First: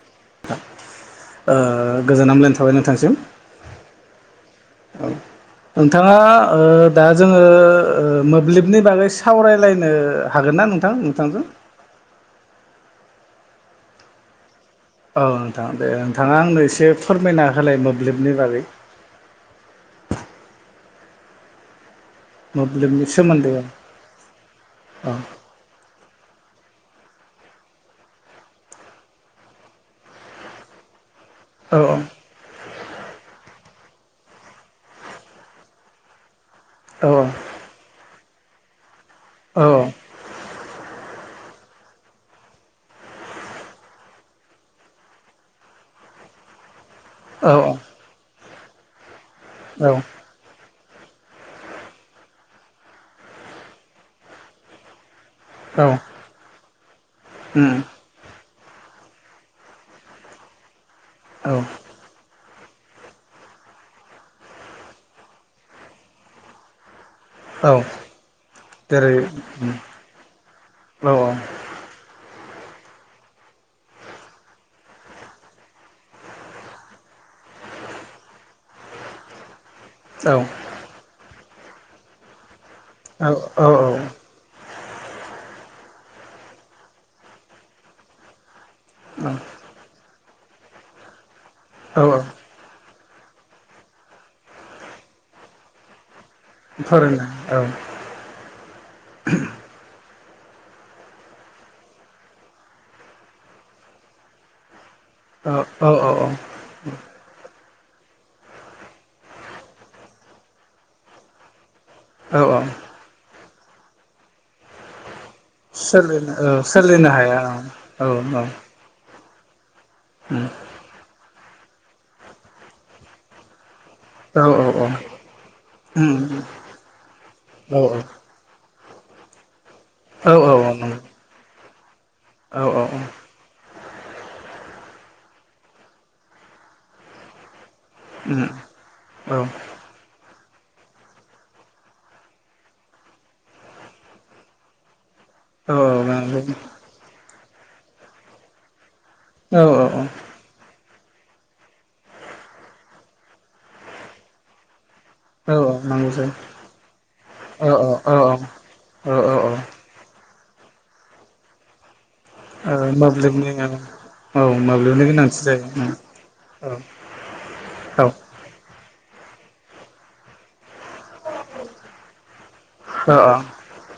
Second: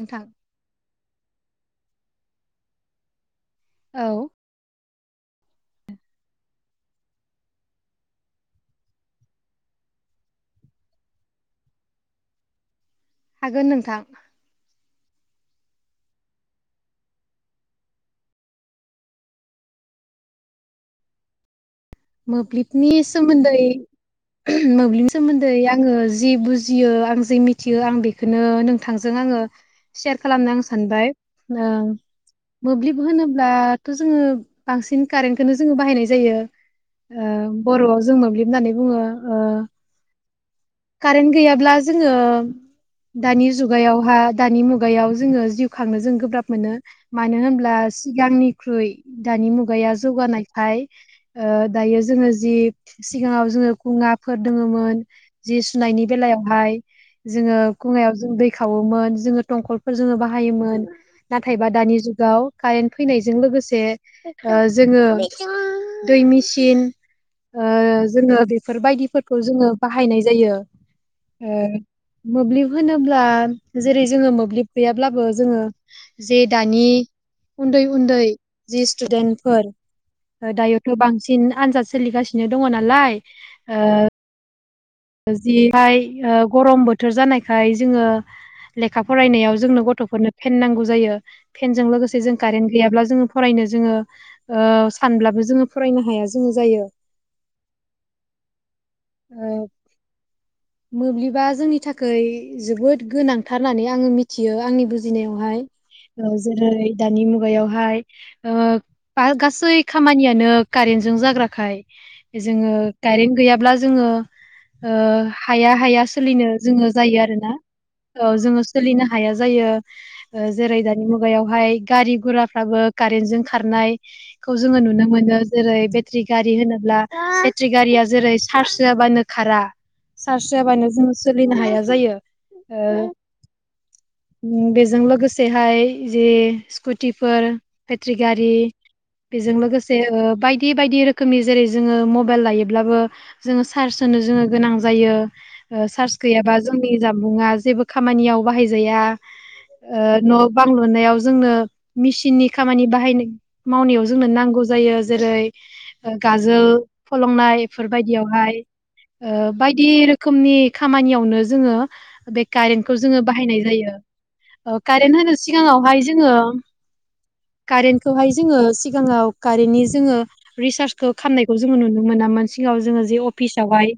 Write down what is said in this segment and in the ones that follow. नोंथां ओ गोजोन हामलायनाय थाबाय नोंथांसिम औ औ नोंथाङा ओ दा जोङो ओ मोब्लिबनि बागै सावरायलायनो हागोन ना नोंथां नोंथांजों हागोन नोंथां औ नोंथां दे नोंथाङा आंनो एसे फोरमायना होलाय मोब्लिबनि बागै [inaudible] मोब्लिबनि सोमोन्दै मोब्लिबनि औ सोमोन्दै आङो जि बुजियो आं जि मिथियो आं बेखोनो नोंथांजों आङो सेयार खालामनो आं सानबाय नों औ मोब्लिब होनोब्लाथ' जोङो बांसिन कारेन्टखोनो जोङो बाहायनाय जायो औ ओ बर'आव जों मोब्लिब होननानै बुङो ओ औ कारेन्ट गैयाब्ला जोङो दानि जुगायावहा दानि मुगायाव जोङो जिउ खांनो जों गोब्राब मोनो। मानो औ होनब्ला सिगांनिख्रुइ दानि मुगाया औ जौगानायखाय ओ दायो जोङो जि सिगाङाव जोङो खुङाफोर दङोमोन जि औ सुनायनि बेलायावहाय जोङो उम खुङायाव जों दै खावोमोन जोङो दंखलखौ‌ जोङो बाहायोमोन औ नाथायबा दानि जुगाव कारेन्ट फैनायजों लोगोसे जोङो दै मेचिन ओ औ जोङो जेरै बेफोरबायदिफोरखौ जोङो बाहायनाय जायो औ ओ मोब्लिब होनोब्ला जेरै जोङो मोब्लिब गैयाब्लाबो जोङो जे दानि उन्दै, उन्दै, जि स्टुदेन्टफोर औ दायोथ' बांसिन आनजाद सोलिगासिनो दङ नालाय औ औ ओ जिहाय ओ गरम बोथोर जानायखाय जोङो लेखा फरायनायाव जोंनो गथ'फोरनो फेन नांगौ जायो, फेनजों औ औ लोगोसे जों कारेन्ट गैयाब्ला जों फरायनो जोङो ओ सानब्लाबो जोङो फरायनो हाया जायो फोरोंनो औ ओ मोब्लिबा जोंनि थाखाय जोबोद गोनांथार होननानै आंङो मिथियो आंनि बुजि जिनायावहाय औ औ जेरै दानि मुगायाव हाय ओ गासै खामानियानो कारेन्टजों जाग्राखाय औ औ जोङो कारेन्ट गैयाब्ला जोङो ओ हाया हाया सोलिनो औ जोङो सोलिनो जायो आरो हाया औ ना औ ओ जोङो सोलिनो हा हाया जायो ओ जेरै दानि मुगायावहाय गारि गुराफ्राबो कारेन्ट जों खारनाय औ खौ जोङो नुनो मोनो जेरै बेटारि गारि होनोब्ला बेट गारिया जेरै सार्ज होआबानो खारा चार्ज होआबानो जोङो सोलिनो हाया जायो। औ औ औ। उम्म बेजों लोगोसेहाय जे स्कुटिफोर पेट्रि गारि नंगौ बेजों औ लोगोसे ओ बाय बेबायदि रोखोमनि जेरै जोङो मबाइल लायोब्लाबो जोङो चार्ज होनो जोङो गोनां जायो औ ओ चार्ज गैयाबा जोंनि जानबुंङा जेबो खामानियाव बाहायजाया। ओ न' बां लुनायाव जोंनो मेसिन नि खामानि बाहाय मावनायाव जोंनो नांगौ जायो। जेरै औ नांगौ जायो गाजोल फलंनाय औ औ बेफोरबायदियावहाय औ औ ओ बायदि रोखोमनि खामानियावनो जोङो बे ओ कारेन्टखौ जोङो मोब्लिबनि बाहायनाय औ जायो। मोब्लिबनि कारेन्ट होनो गोनांथि जायो औ सिगाङावहाय जोङो औ कारेन्टखौहाय जोङो सिगाङाव कारेन्टनि जोङो रिसार्जखौ खालामनाय जोङो नुनो मोनामोन सिगाङाव जोङो जे औ अफिसावहाय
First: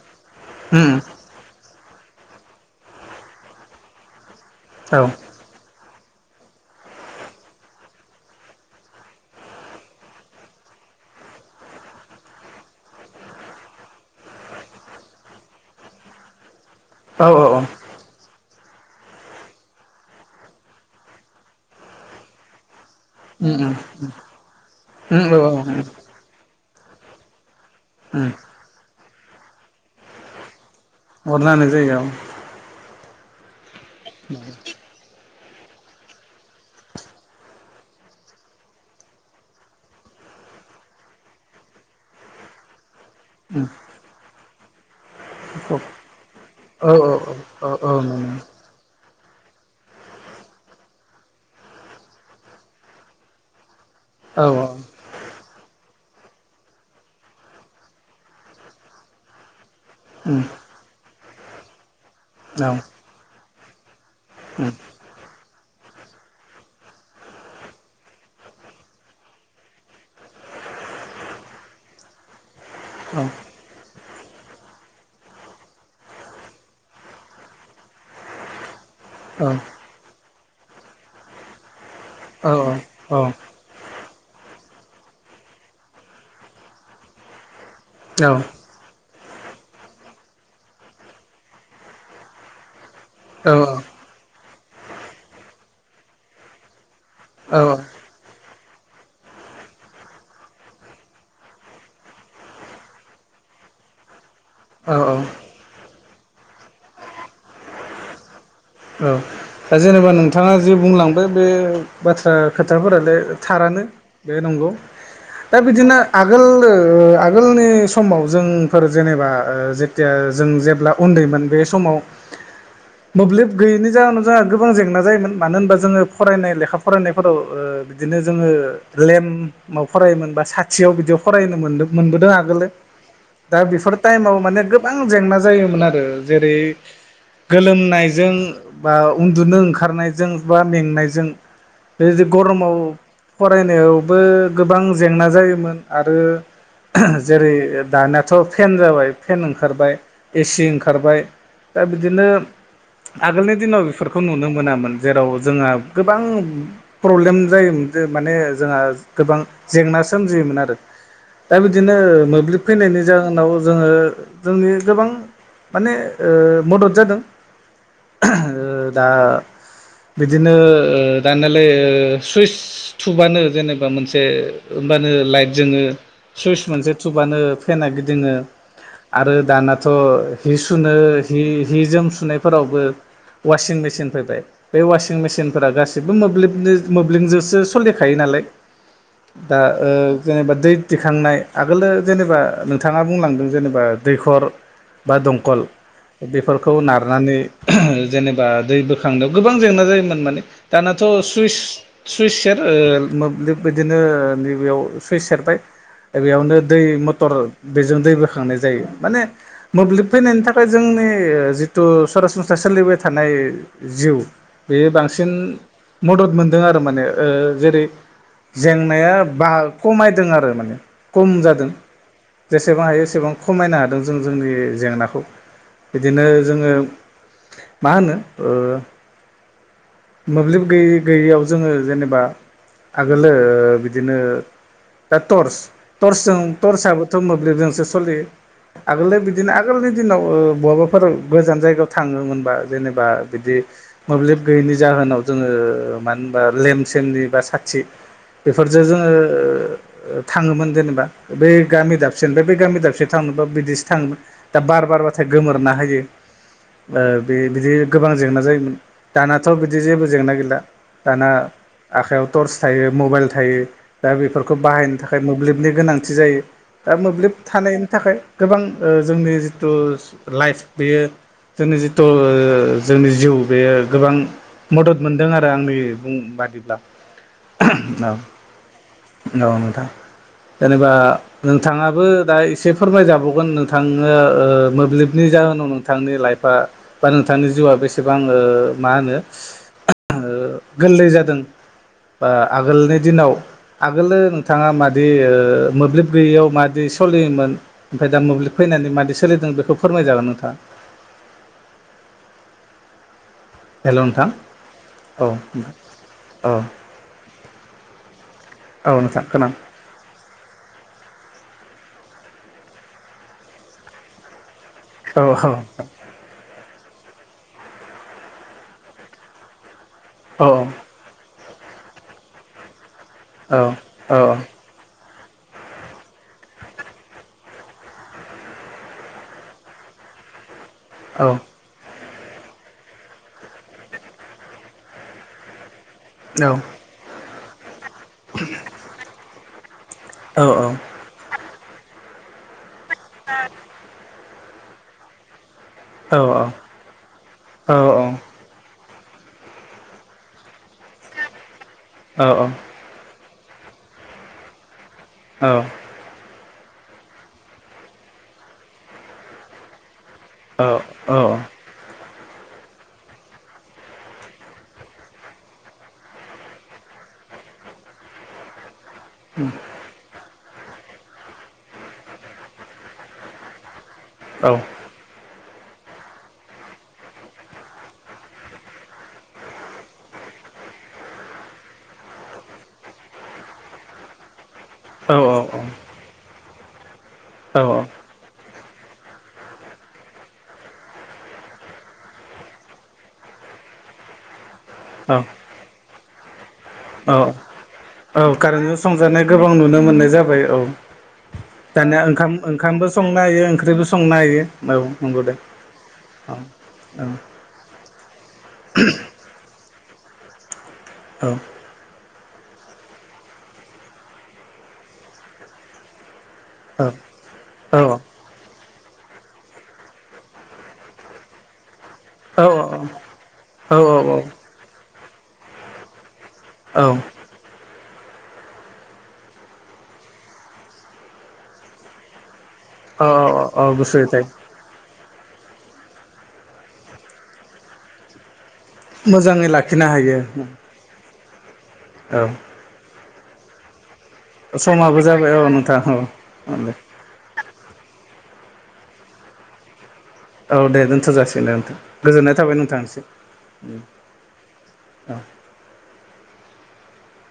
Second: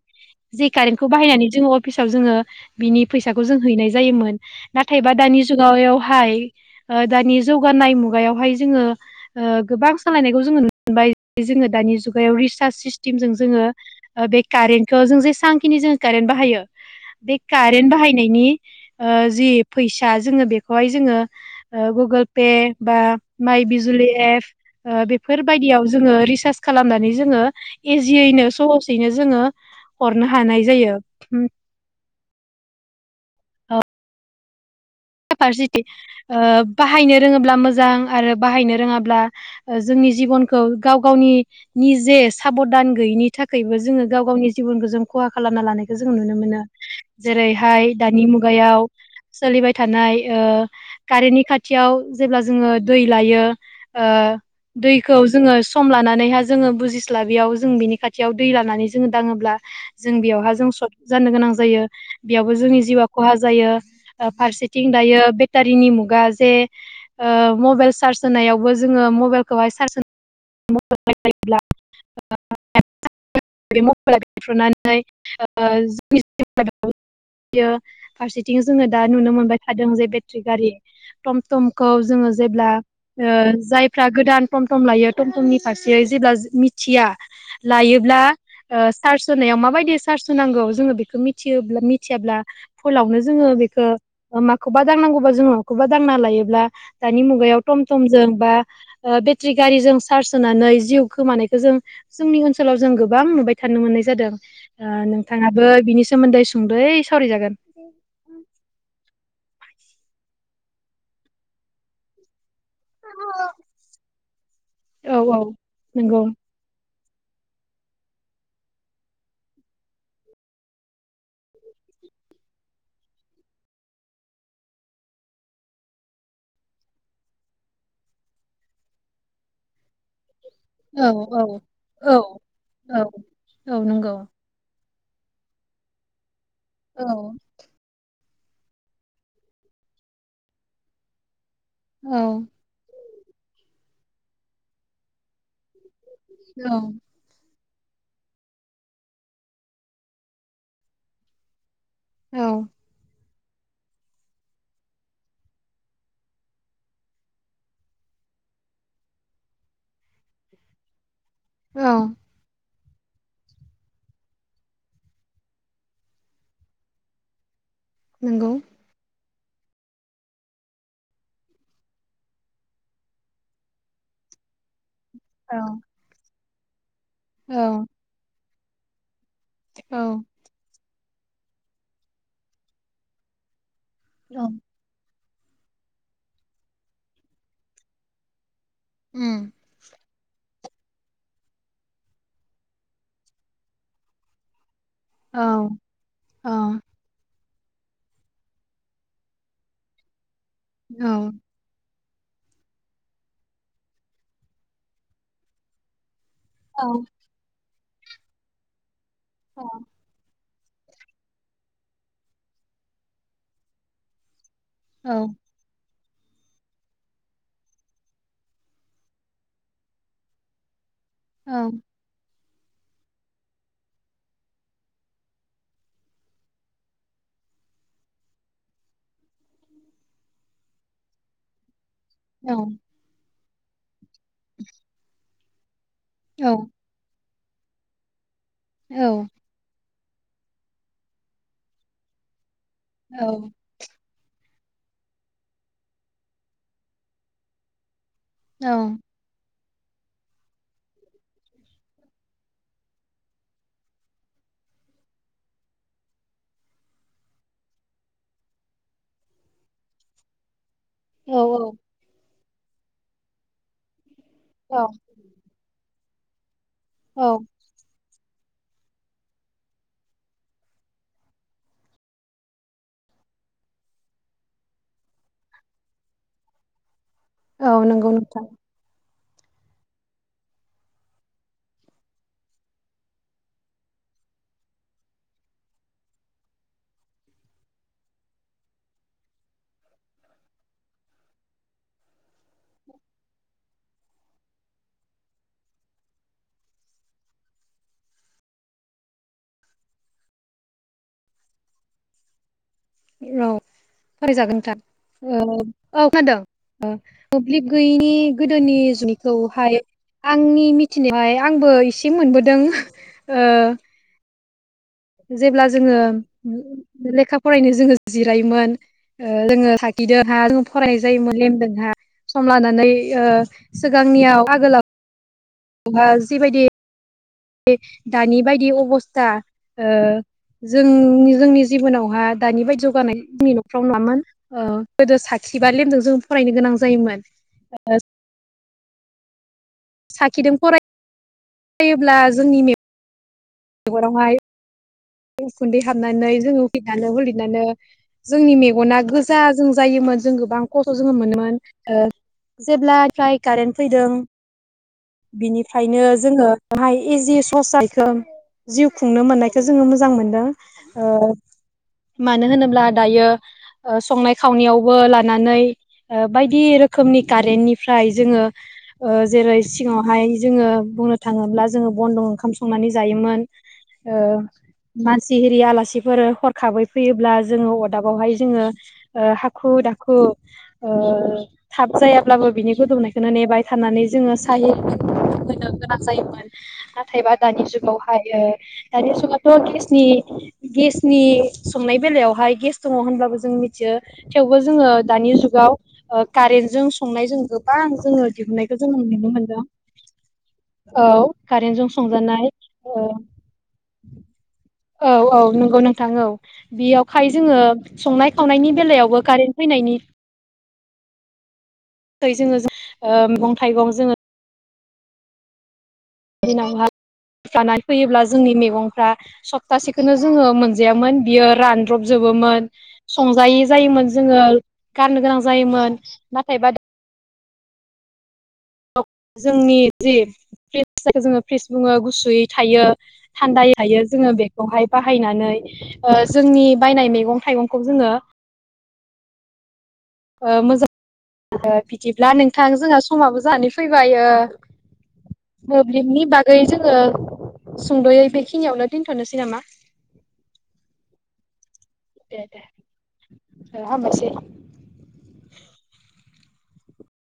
जे कारेन्टखौ बाहायनानै जोङो फिसाव जोङो बिनि फैसाखौ जों हैनाय जायोमोन नाथायबा दानि जुगायाव हाय ओ दानि जौगानाय मुगायावहाय जोङो ओ गोबां सोलायनायखौ जोङो [inaudible] जोङो दानि जुगायाव रिसार्च सिस्टेमजों जोङो बे कारेन्टखौ जों जेसांखिनि जोङो कारेन्ट बाहायो औ बे औ कारेन्ट बाहायनायनि ओ जि फैसा जोङो बेखौहाय जोङो ओ गुगोल पे बा माइ बिजुलि एप हरनो बेफोरबायायदियाव जोङो रिसार्च खालामनानै जोङो इजियैनो सहसैनो जोङो हरनो हानाय जायो। अरनो उम हानाय जायगायाव [unintelligible] बाहायनो रोङोब्ला मोजां आरो बाहायनो रोङाब्ला ओ जोंनि जिबनखौ गाव गावनि निजे साबधान गैयिनि थाखायबो जोङो गाव गावनि जिबनखौ जों खहा औ खालामना लानायखौ जों नुनो मोनो औ औ जेरैहाय दानि मुगायाव सोलिबाय थानाय ओ कारेन्टनि खाथियाव जेब्ला जोङो दै लायो ओ दैखौ जोङो सम लानानैहा जोङो बुजिस्ला बेयाव जों बिनि खाथियाव दै लानानै जोङो दाङोब्ला जों औ बेयावहा जों सक जानो गोनां जायो। बेयावबो औ औ जोंनि जिउआ खहा जायो ओ औ फारसे थिं दायो बेटारिनि मुगा जे ओ मबाइल चार्ज होनायावबो जोंङो मबाइलखौहाय [unintelligible] [unintelligible] बियो फारसेथिं जोङो दा नुनो मोनबाय थादों जे बेटारि गारि टमटमखौ जोङो औ जेब्ला औ ओ जायफ्रा गोदान थम थम लायो थम थमनि फारसे जेब्ला मिथिया लायोब्ला ओस चार्ज होनायाव माबायदि चार्ज होनांगौ जोङो बेखौ मिथियोब्ला मिथियाब्ला फलावनो जोङो बेखौ माखौबा दांनांगौबा जोङो माखौबा दांना लायोब्ला दानि मुगायाव थम थमजों बा ओ बेटारि गारिजों चार्ज होनानै जिउ खोमानायखौ जों जोंनि ओनसोलाव जों गोबां नुबाय थानो मोननाय जादों। दों ओ नोंथाङाबो बिनि सोमोन्दै सुंद'यै सावराय जागोन। दा जेनेबा नोंथाङा जे बुंलांबाय बे बाथ्रा खोथाफोरालाय थारानो बे नंगौ औ औ दा बिदिनो नंगौ। आगोल आगोलनि समाव जोंफोर जेनेबा ओ जेथिया जों जेब्ला उन्दैमोन बे समाव [inaudible] मोब्लिब गैयिनि जाहोन जोंहा गोबां जेंना जायोमोन मानो होनबा जोङो फरायनाय लेखा फरायनायफोराव ओ बिदिनो जोङो लेम्फ ओम माव फरायोमोन बा साथियाव औ बिदियाव औ फरायनो मोनदो औ मोनबोदों आगोलो औ दा औ बेफोर नंगौ। टाइमाव माने गो बां जेंना जायोमोन आरो जेरै औ गोलोमनायजों बा उन्दुनो ओंखारनायजों बा मेंनायजों औ बेजि गरमाव फरायनायावबो गोबां जेंना जायोमोन आरो औ जेरै दानियाथ' फेन जाबाय फेन ओंखारबाय एसि ओंखारबाय। दा बिदिनो औ आगोलनि दिनाव बेफोरखौ नुनो मोनामोन जेराव जोंहा गोबां प्रब्लेम जायोमोन जे माने जोंहा गोबां जेंना सोमजियोमोन आरो। [inaudible] दा बिदिनो मोब्लिब फैनायनि जाहोनाव जोङो जोंनि गोबां माने ओ मदद जादों नंगौ। ओ दा [inaudible] बिदिनो ओ दानियालाय ओ सुइस थुबानो जेनेबा मोनसे होमबानो लाइट औ जोङो सुइस मोनसे थुबानो औ फेेना गिदिङो। आरो दानाथ' औ हि सुनो हि हि जोम सुनायफोरावबो वासिं मे सिन फैबाय बे वासिं मेचिन फोर गासिबो मोब्लिब मोब्लिबजोंसो सलिखायो नालाय। उम दा ओ जेनेबा दै दिखांनाय आगोलो जेनेबा नोंथाङा बुंलांदों जेनेबा दैखर बा औ दंखल औ बेफोरखौ नारनानै जेनेबा दै बोखांनायाव गोबां जेंना जायोमोन माने दानाथ' औ सुइस सुइस सेर ओ मोब्लिब बिदिनो नैबेयाव सुइस सेरबाय। बेयावनो दै औ मथर बेजों दै बोखांनाय जायो माने मोब्लिब फैनायनि थाखाय फ्राय जोंनि जिथु सरासनस्रा सोलिबाय थानाय जिउ बेयो बांसिन मदद मोनदों आरो माने ओ जेरै जेंनाया बाहो खमायदों आरो माने खम औ जादों। जेसेबां हायो एसेबां खमायनो हादों जों जोंनि जेंनाखौ। बिदिनो जोङो मा होनो ओ मोब्लिब गै गैयियाव जोङो जेने बा आगोलो बिदिनो दा टर्स टर्चजों टर्साबोथ' मोब्लिबजोंसो सलियो औ आगोलो बिदिनो आगोल दिनाव ओ बहाबाफोर गोजान जायगायाव थाङोमोनबा जेनेबा बिदि मोब्लिब गैयैनि जाहोनाव जोङो मानो होनबा लेम सेमनि बा साथि बेफोरजों जोङो थाङोमोन जेनेबा बै गामि दाबसेनिफाय बै गामि दाबसे थांनोबा बिदिसो थाङोमोन दा बार बारबाथाय गोमोरना होयो ओ बे बिदि गोबां जेंना जायोमोन दानाथ' बिदि जेबो जेंना गैला दाना आखायाव टर्स थायो मबाइल थायो। दा बेफोरखौ औ बाहायनो थाखाय मोब्लिबनि गोनांथि जायो दा मोब्लिब थानायनि थाखाय। गोबां ओ जोंनि जितु लाइफ बेयो जोंनि जितु ओ जोंनि जिउ बेयो गोबां मदद मोनदों आरो आंनि बुं बादिब्ला औ नंगौ नोंथां औ नोंथां जेनेबा नोंथाङाबो दा इसे फोरमायजाबावगोन नोंथां ओ ओ मोब्लिबनि जाहोनाव नोंथांनि लाइफआ बा नोंथांनि जिउआ बेसेबां ओ मा होनो ओ गोरलै जादों बा आगोलनि दिनाव आगोलो नोंथाङा मादि ओ मोब्लिब गैयियाव मादि सलियोमोन ओमफाय दा मोब्लिब फै नायनानै मादि सोलिदों बेखौ फोरमाय जागोन नोंथाङा [inaudible] औ हेल' [unintelligible] नोंथां औ ओ औ खोनादों औ मोब्लिब गैयिनि गोदोनि औ नोंथां खोना जुनिखौहाय आंनि मिथिनायावहाय आंबो एसे मोनबोदों ओ औ जेब्ला जोङो लेखा फरायनो जोङो जिरायोमोन ओ जोङो सा औ [unintelligible] जों फरायनाय जायोमोन लेमदोंहा सम लानानै ओ औ औ सिगांनियाव आगोलाव हा जिबायदि दानि बायदि अबस्था ओ औ जोंनि-जोंनि जिबनाव हा दानि बाइदि जौगानाय जोंनि नखराव नुवामोन ओ गोदो साखि बा लेमजों जोङो फरायनो गोनां जायोमोन ओ [inaudible] औ साखिदों औ फराय ब्ला जोंनि मे गनावहाय उखुन्दै हाबनानै जोङो [unintelligible] जोंनि मेगना गोजा जों जायोमोन जों गोबां [unintelligible] जोङो मोनोन ओ औ जेब्ला ट्रायक कारेन्ट फैदों औ बिनिफ्रायनो जोङो [unintelligible] जिउ खुंनो मोननायखो जोङो मो जां मोनदों औ औ ओ मानो होनोब्ला दायो ओ संनाय खावनायावबो लानानै ओ बायदि रोखोमनि कारेन्टनिफ्राय जोङो ओ जेरै सिङावहाय जोङो बुंनो थाङोब्ला जोङो बन्दं ओंखाम संनानै जायोमोन ओ मासिहि रि आलासिफोर हरखाबै फैयोब्ला जोङो अदाबावहाय जोङो ओ हाखु दाखु ओ थाब जायाब्लाबो बिनि गोदौनायखोनो नेबाय थानानै जोङो औ [unintelligible] थायबा औ दानि जुगाव हायो दानि जुगाव थ' गेसनि-गेसनि संनाय बेलायावहाय गेस दङ होनब्लाबो जों मिथियो थेवबो जोङो दानि जुगाव ओ। कारेन्टजों ओ संनाय जों गोबां औ जोङो कारेन्टजों दिहुननायखौ जों नुनो संजानाय गोबां मोनदों नुनो मोननाय जाबाय औ औ कारेन्टजों दानिया संजानाय ओंखाम-ओंखामबो ओ संनो हायो ओंख्रैबो संनो हायोे। औ औ नंगौ नोंथां औ औ बेयावखाय जोङो संनाय खावनायनि बेलायावबो कारेन्ट फैनायनि ओ [unintelligible] ओ मेगं थाइगं जोङो दिनावहा जानानै फैयोब्ला जोंनि मेगं फ्रा सप्तासेखोनो जोङो मोनजायामोन बियो रान द्रब औ जोबोमोन संजायि जायोमोन जोङो औ गारनो गोनां जायोमोन। नाथाय बा औ औ [unintelligible] जोंनि जि फ्रिस जोङो फ्रिस बुङो गुसुयै थायो थान्दाय औ थायो गुसुयै जोङो बेखौहाय बाहायनानै ओ जोंनि बायनाय मैगं थाइगंखौ जोङो मोजाङै लाखिनो हायो। आरो औ बिदिब्ला नोंथां जोंहा समाबो जानानै फैब बायो समाबो जाबाय औ नोंथां मोब्लिबनि औ बागै जोङो सुंद'यै बेख खिनियावनो दोनथ'नोसै नामा? औ दे दोनथ' जासिगोन दे नोंथां। गोजोननाय दे थाबाय दे नोंथांनिसिम हामबायसै औ।